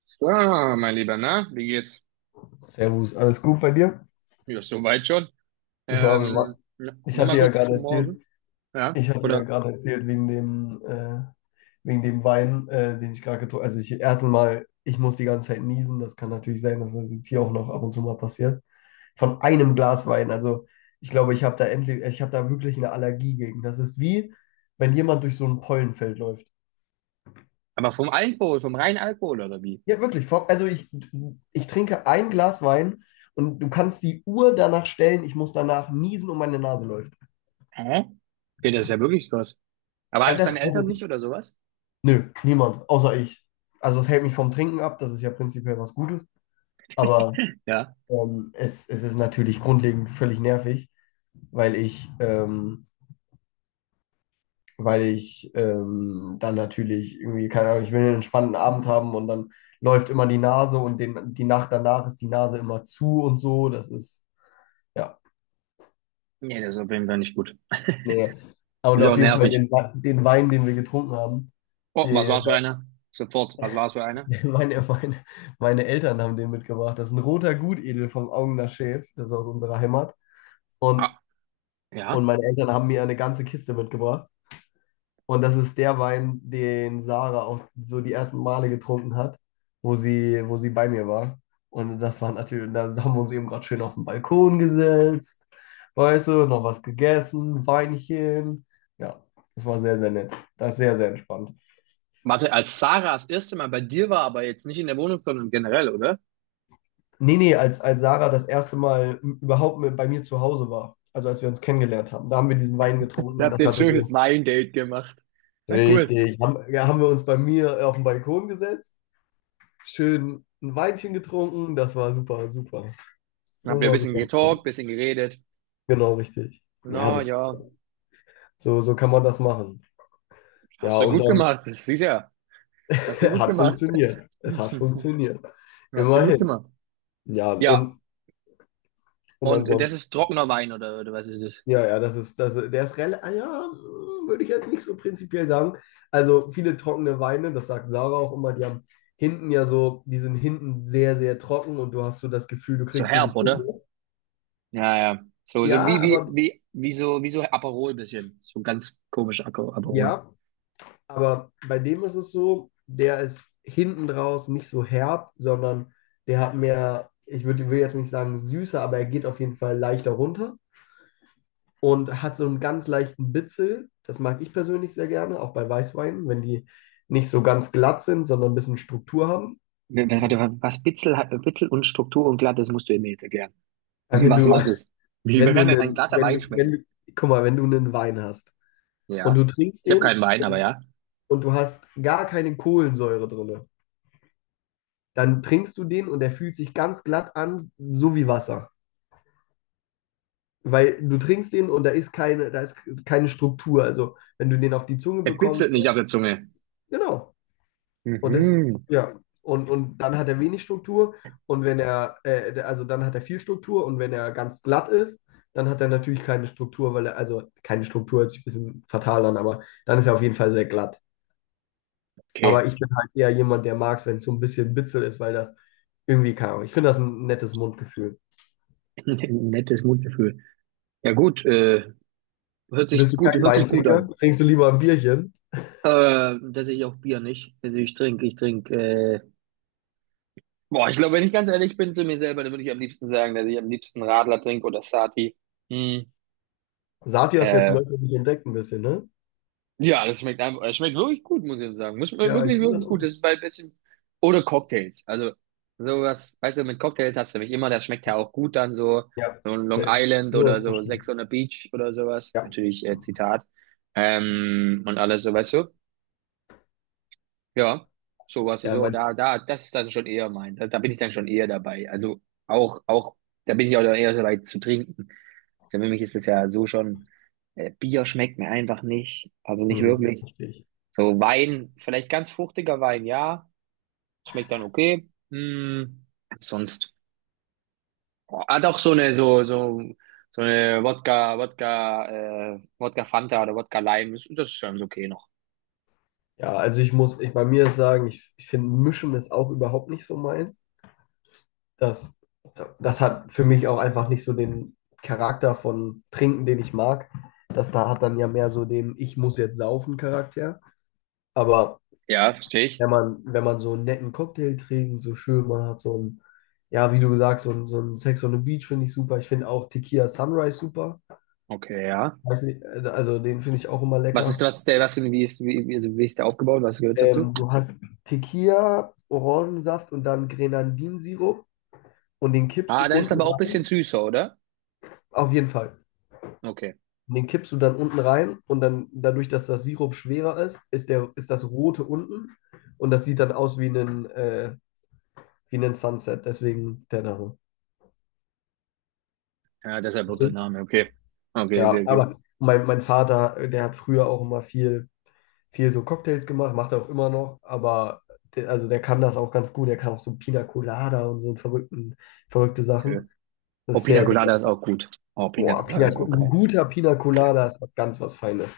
So, mein Lieber, na, wie geht's? Servus, alles gut bei dir? Ja, soweit schon. Ja, Ja, wir wa- Ja, Ich hatte nochmal ja kurz gerade zum Morgen, erzählt, ja? Oder, wegen dem Wein, den ich gerade getrunken habe. Also ich erstens mal, ich muss die ganze Zeit niesen. Das kann natürlich sein, dass das jetzt hier auch noch ab und zu mal passiert. Von einem Glas Wein. Also ich glaube, ich habe da wirklich eine Allergie gegen. Das ist, wie wenn jemand durch so ein Pollenfeld läuft. aber vom Alkohol, vom reinen Alkohol, oder wie? Ja, wirklich. Ich trinke ein Glas Wein und du kannst die Uhr danach stellen. Ich muss danach niesen und meine Nase läuft. Hä? Okay, das ist ja wirklich krass. Aber Ja, hattest das, deine Eltern also, nicht oder sowas? Nö, niemand außer ich. Also es hält mich vom Trinken ab, das ist ja prinzipiell was Gutes, aber Ja? Es, ist natürlich grundlegend völlig nervig, weil ich dann natürlich irgendwie, keine Ahnung, ich will einen entspannten Abend haben und dann läuft immer die Nase und die Nacht danach ist die Nase immer zu und so. Das ist, ja, Nee, das ist auf jeden Fall nicht gut. nee. Und Ist auch auf jeden Fall nervig. Den Wein, den wir getrunken haben, Oh, was der, war's für einer? Sofort, was war's für einer? Meine, meine, meine Eltern haben den mitgebracht. Das ist ein roter Gutedel vom Augener Schäf. Das ist aus unserer Heimat. Und, Ah, und ja? meine Eltern haben mir eine ganze Kiste mitgebracht. Und das ist der Wein, den Sarah auch so die ersten Male getrunken hat, wo sie bei mir war. Und das war natürlich, da haben wir uns eben gerade schön auf den Balkon gesetzt. Weißt du, noch was gegessen, Weinchen. Ja, das war sehr, sehr nett. Das ist sehr, sehr entspannt. Warte, als Sarah das erste Mal bei dir war, aber jetzt nicht in der Wohnung, sondern generell, oder? Als Sarah das erste Mal überhaupt bei mir zu Hause war, also als wir uns kennengelernt haben, da haben wir diesen Wein getrunken, Ihr und habt das ein hatte schönes so Weindate gemacht. Na cool. richtig, haben wir uns bei mir auf den Balkon gesetzt, schön ein Weinchen getrunken, das war super, super. Das Dann habt ihr ein war bisschen super. getalkt, bisschen geredet. Genau, richtig. Na ja. So, kann man das machen. Ja, Hast du und gut dann gemacht, das ist ja. Hast du gut hat gemacht. funktioniert. Es hat funktioniert. Hast du gut Immerhin. gemacht. Ja, Ja, und, und und das ansonsten. ist trockener Wein oder was ist das? Der ist relativ, ja, würde ich jetzt nicht so prinzipiell sagen. Also viele trockene Weine, das sagt Sarah auch immer, die haben hinten ja so, die sind hinten sehr, sehr trocken und du hast so das Gefühl, du So kriegst sie herb, nicht oder? runter. Ja, ja. So, so Ja, wie, wie, aber wie, wie so, wie so Aperol bisschen. So ganz komisch Aco- Aperol. ja, aber bei dem ist es so, der ist hinten draus nicht so herb, sondern der hat mehr, will jetzt nicht sagen süßer, aber er geht auf jeden Fall leichter runter. Und hat so einen ganz leichten Bitzel. Das mag ich persönlich sehr gerne, auch bei Weißweinen, wenn die nicht so ganz glatt sind, sondern ein bisschen Struktur haben. W- Warte, was Bitzel, hat- Bitzel und Struktur und glatt, das musst du mir jetzt erklären. Aber Wenn Was, du, was ist? Wie, wie wenn du kann denn ein einen, glatter wenn Wein du, wenn schmecken? du, guck mal, wenn du einen Wein hast und du Ja. trinkst Ich habe den keinen Wein, aber ja. und du hast gar keine Kohlensäure drin, dann trinkst du den und der fühlt sich ganz glatt an, so wie Wasser. Weil du trinkst den und da ist keine Struktur. Also wenn du den auf die Zunge Er bitzelt bekommst, nicht auf der Zunge. genau. Und das, Mhm. Und dann hat er wenig Struktur, und wenn also dann hat er viel Struktur, und wenn er ganz glatt ist, dann hat er natürlich keine Struktur, weil er, also keine Struktur hört sich ein bisschen fatal an, aber dann ist er auf jeden Fall sehr glatt. Okay. Aber ich bin halt eher jemand, der mag es, wenn es so ein bisschen bitzel ist, weil das irgendwie kann. Ich finde das ein nettes Mundgefühl. Nettes Mundgefühl. Ja gut, hört Bist sich du gut, kein hört sich gut Weintrinker? an. Trinkst du lieber ein Bierchen? Dass ich auch Bier nicht. Also boah, ich glaube, wenn ich ganz ehrlich bin zu mir selber, dann würde ich am liebsten sagen, dass ich am liebsten Radler trinke oder Sati. Hm. Sati hast du jetzt Äh, neu für dich entdeckt ein bisschen, ne? ja, das schmeckt einfach, es schmeckt wirklich gut, muss ich sagen. Muss Ja, ich wirklich, finde das wirklich gut. auch. Das ist bei ein bisschen, oder Cocktails. Also, sowas, weißt du, mit Cocktails hast du mich immer, das schmeckt ja auch gut dann so, Ja, so ein Long safe. Island Ja, oder das so verstehe ich. Sex on the Beach oder sowas. Ja, Natürlich, Zitat. Und alles so, weißt du? Ja, so was, ja, so, mein, das ist dann schon eher mein, da bin ich dann schon eher dabei. Also auch, auch, da bin ich auch eher dabei zu trinken. Also für mich ist das ja so schon, Bier schmeckt mir einfach nicht, also nicht mhm, wirklich. verstehe ich. So Wein, vielleicht ganz fruchtiger Wein, ja, schmeckt dann okay. Hm, sonst, oh, ah, doch so eine, so, so, so eine Wodka, Wodka Fanta oder Wodka Lime, das, das ist ganz okay noch. Ja, also ich bei mir sagen, ich finde Mischen ist auch überhaupt nicht so meins. Das, das hat für mich auch einfach nicht so den Charakter von Trinken, den ich mag. Das da hat dann ja mehr so den Ich muss jetzt saufen Charakter. Aber Ja, verstehe ich. Wenn man so einen netten Cocktail trinkt, so schön, man hat so ein, ja, wie du sagst, so ein Sex on the Beach finde ich super. Ich finde auch Tequila Sunrise super. Okay, ja. Weiß nicht, also den finde ich auch immer lecker. Was ist der, was denn wie ist wie, wie, also wie ist der aufgebaut? Was gehört dazu? Du hast Tequila, Orangensaft und dann Grenadinsirup, und den kippst du Ah, das ist unten aber auch ein rein. bisschen süßer, oder? Auf jeden Fall. Okay. Und den kippst du dann unten rein, und dann dadurch, dass das Sirup schwerer ist, ist das Rote unten, und das sieht dann aus wie wie ein Sunset. Deswegen der Name. Ja, deshalb wird der Name. Okay. Okay, okay, okay. Mein Vater, der hat früher auch immer viel so Cocktails gemacht, macht er auch immer noch, aber der, also der kann das auch ganz gut. Der kann auch so Pina Colada und so verrückte Okay. Sachen. Das Oh, ist Pina sehr, sehr. Colada ist auch gut. Oh, Pina Boah, Colada Pina, ist auch ein geil. guter Pina Colada ist was ganz was Feines.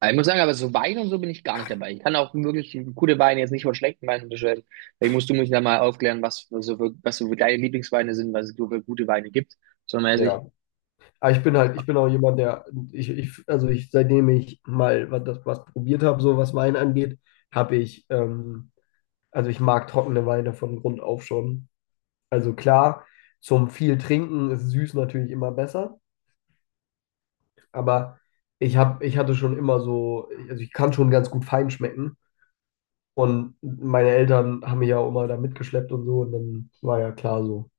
Aber ich muss sagen, aber so Wein und so bin ich gar nicht dabei. Ich kann auch wirklich gute Weine jetzt nicht von schlechten Weinen unterscheiden. Vielleicht musst du mich da mal aufklären, was für, so für, was so für deine Lieblingsweine sind, was es so für gute Weine gibt. So mäßig. Ja. Aber ich bin halt, ich bin auch jemand, der, ich, also ich, seitdem ich mal was probiert habe, so was Wein angeht, habe ich, ähm, also ich mag trockene Weine von Grund auf schon. Also klar, zum viel Trinken ist süß natürlich immer besser, aber ich hatte schon immer so, also ich kann schon ganz gut fein schmecken, und meine Eltern haben mich ja auch immer da mitgeschleppt und so, und dann war ja klar so.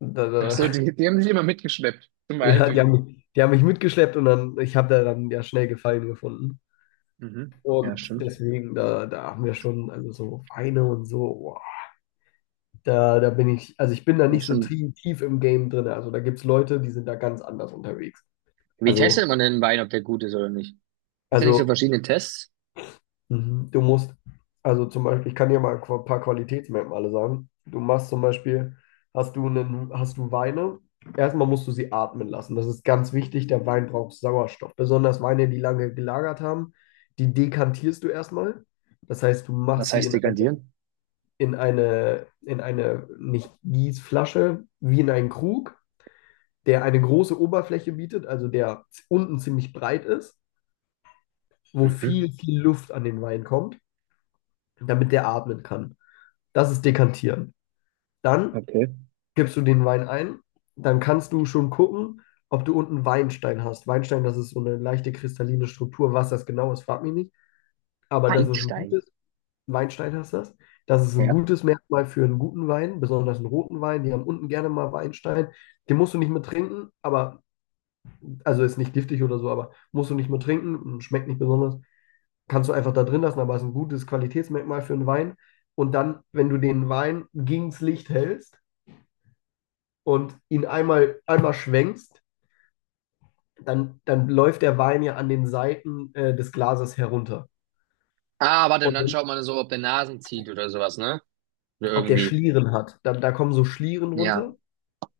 Da, Ach da, so, die haben sich immer mitgeschleppt zum ja, die Weintrinken. haben, die haben mich mitgeschleppt, und dann, ich habe da dann ja schnell Gefallen gefunden. Mhm. Ja, Und stimmt. deswegen, da haben wir schon, also so Weine und so, boah, da bin ich, also ich bin da Ja, nicht so schon. Tief im Game drin. Also da gibt es Leute, die sind da ganz anders unterwegs. Wie testet Also, man denn einen Wein, ob der gut ist oder nicht? Gibt es da nicht so also verschiedene Tests? mhm. du musst, also zum Beispiel, ich kann dir mal ein paar Qualitätsmerkmale sagen. Du machst zum Beispiel, hast du einen, hast du Weine, erstmal musst du sie atmen lassen. Das ist ganz wichtig, der Wein braucht Sauerstoff. Besonders Weine, die lange gelagert haben, die dekantierst du erstmal. Das heißt, du Was machst sie heißt in dekantieren? in eine, in eine, nicht Gießflasche, wie in einen Krug, der eine große Oberfläche bietet, also der unten ziemlich breit ist, wo Mhm. Viel Luft an den Wein kommt, damit der atmen kann. Das ist Dekantieren. Dann Okay. gibst du den Wein ein, dann kannst du schon gucken, ob du unten Weinstein hast. Weinstein, das ist so eine leichte kristalline Struktur. Was das genau ist, frag mich nicht. Aber das ist ein Feinstein. gutes Weinstein heißt das. Das ist ein Ja. gutes Merkmal für einen guten Wein, besonders einen roten Wein. Die haben unten gerne mal Weinstein. Den musst du nicht mehr trinken, aber, also ist nicht giftig oder so, aber musst du nicht mehr trinken, und schmeckt nicht besonders. Kannst du einfach da drin lassen, aber ist ein gutes Qualitätsmerkmal für einen Wein. Und dann, wenn du den Wein gegens Licht hältst und ihn einmal schwenkst, dann läuft der Wein ja an den Seiten des Glases herunter. Ah, warte, und Und dann wenn- schaut man so, ob der Nasen zieht oder sowas, ne? Oder ob der irgendwie. Schlieren hat, da kommen so Schlieren Ja. runter.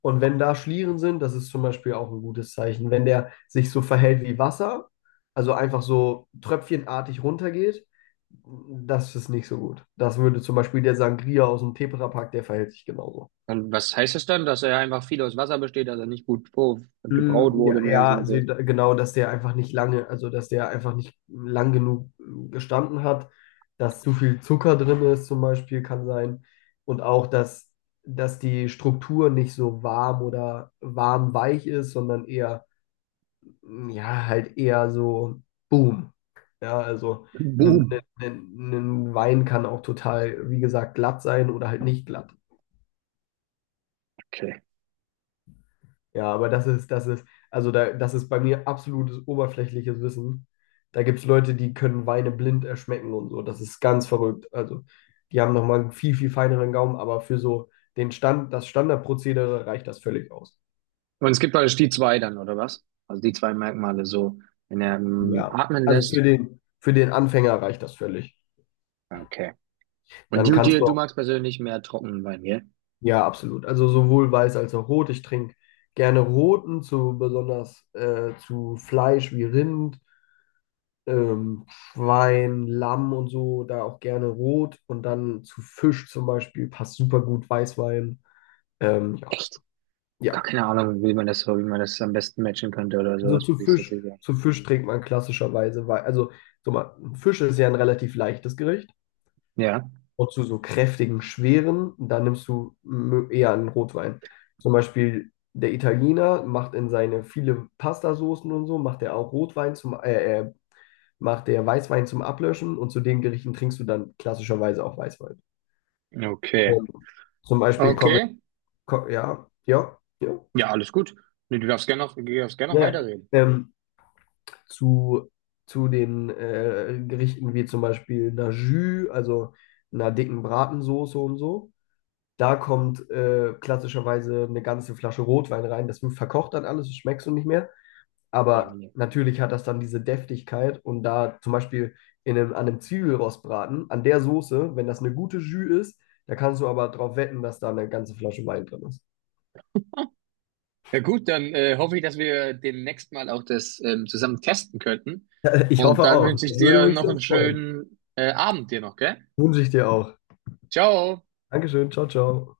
Und wenn da Schlieren sind, das ist zum Beispiel auch ein gutes Zeichen. Wenn der sich so verhält wie Wasser, also einfach so tröpfchenartig runtergeht, das ist nicht so gut. Das würde zum Beispiel der Sangria aus dem Tetrapack, der verhält sich genauso. Und was heißt das dann? Dass er einfach viel aus Wasser besteht, dass er nicht gut vor- gebraut wurde, Ja, mäßig und also sowas. Genau, dass der einfach nicht lange, also dass der einfach nicht lang genug gestanden hat, dass zu viel Zucker drin ist zum Beispiel, kann sein. Und auch, dass die Struktur nicht so warm oder warm-weich ist, sondern eher ja, halt eher so Boom. Ja, also ein, Boom. Ein Wein kann auch total, wie gesagt, glatt sein oder halt nicht glatt. Okay. Das ist, also da, das ist bei mir absolutes oberflächliches Wissen. Da gibt es Leute, die können Weine blind erschmecken und so. Das ist ganz verrückt. Also, die haben nochmal einen viel, viel feineren Gaumen, aber für so den Stand, das Standardprozedere reicht das völlig aus. Und es gibt praktisch die zwei dann, oder was? Also die zwei Merkmale so, wenn er Ja. atmen Also lässt. Für den Anfänger reicht das völlig. Ah, okay. Und Dann kannst du du magst persönlich mehr trockenen Wein, gell? Ja, absolut. Also sowohl weiß als auch rot. Ich trinke gerne roten, zu besonders zu Fleisch wie Rind, Schwein, Lamm und so, da auch gerne rot. Und dann zu Fisch zum Beispiel passt super gut Weißwein. Ähm, ja, Echt? ja. Gar keine Ahnung, wie man das so, wie man das am besten matchen könnte oder Also sowas, muss ich tatsächlich sagen. zu Fisch trinkt man klassischerweise also, so mal, Fisch ist ja ein relativ leichtes Gericht. Ja. Und zu so kräftigen, schweren, dann nimmst du eher einen Rotwein. Zum Beispiel der Italiener macht in seine viele Pastasoßen und so, macht er auch Rotwein macht der Weißwein zum Ablöschen, und zu den Gerichten trinkst du dann klassischerweise auch Weißwein. Okay. Und zum Beispiel kommen, Okay. ko- Ja, Ja, alles gut. Nee, du darfst gerne noch ja, ja. weiterreden. ähm, zu, zu den Gerichten wie zum Beispiel einer Jus, also einer dicken Bratensoße und so. Da kommt klassischerweise eine ganze Flasche Rotwein rein. Das wird verkocht dann alles, das schmeckst du nicht mehr. Nee, nee, Aber nee. natürlich hat das dann diese Deftigkeit. Und da zum Beispiel an einem Zwiebelrostbraten, an der Soße, wenn das eine gute Jus ist, da kannst du aber drauf wetten, dass da eine ganze Flasche Wein drin ist. Ja gut, dann hoffe ich, dass wir demnächst mal auch das zusammen testen könnten. Ich Und hoffe dann auch. wünsche ich Das würde dir mich noch sehr einen freuen. schönen Abend dir noch, gell? Wünsche ich dir auch. Ciao. Dankeschön. Ciao, ciao.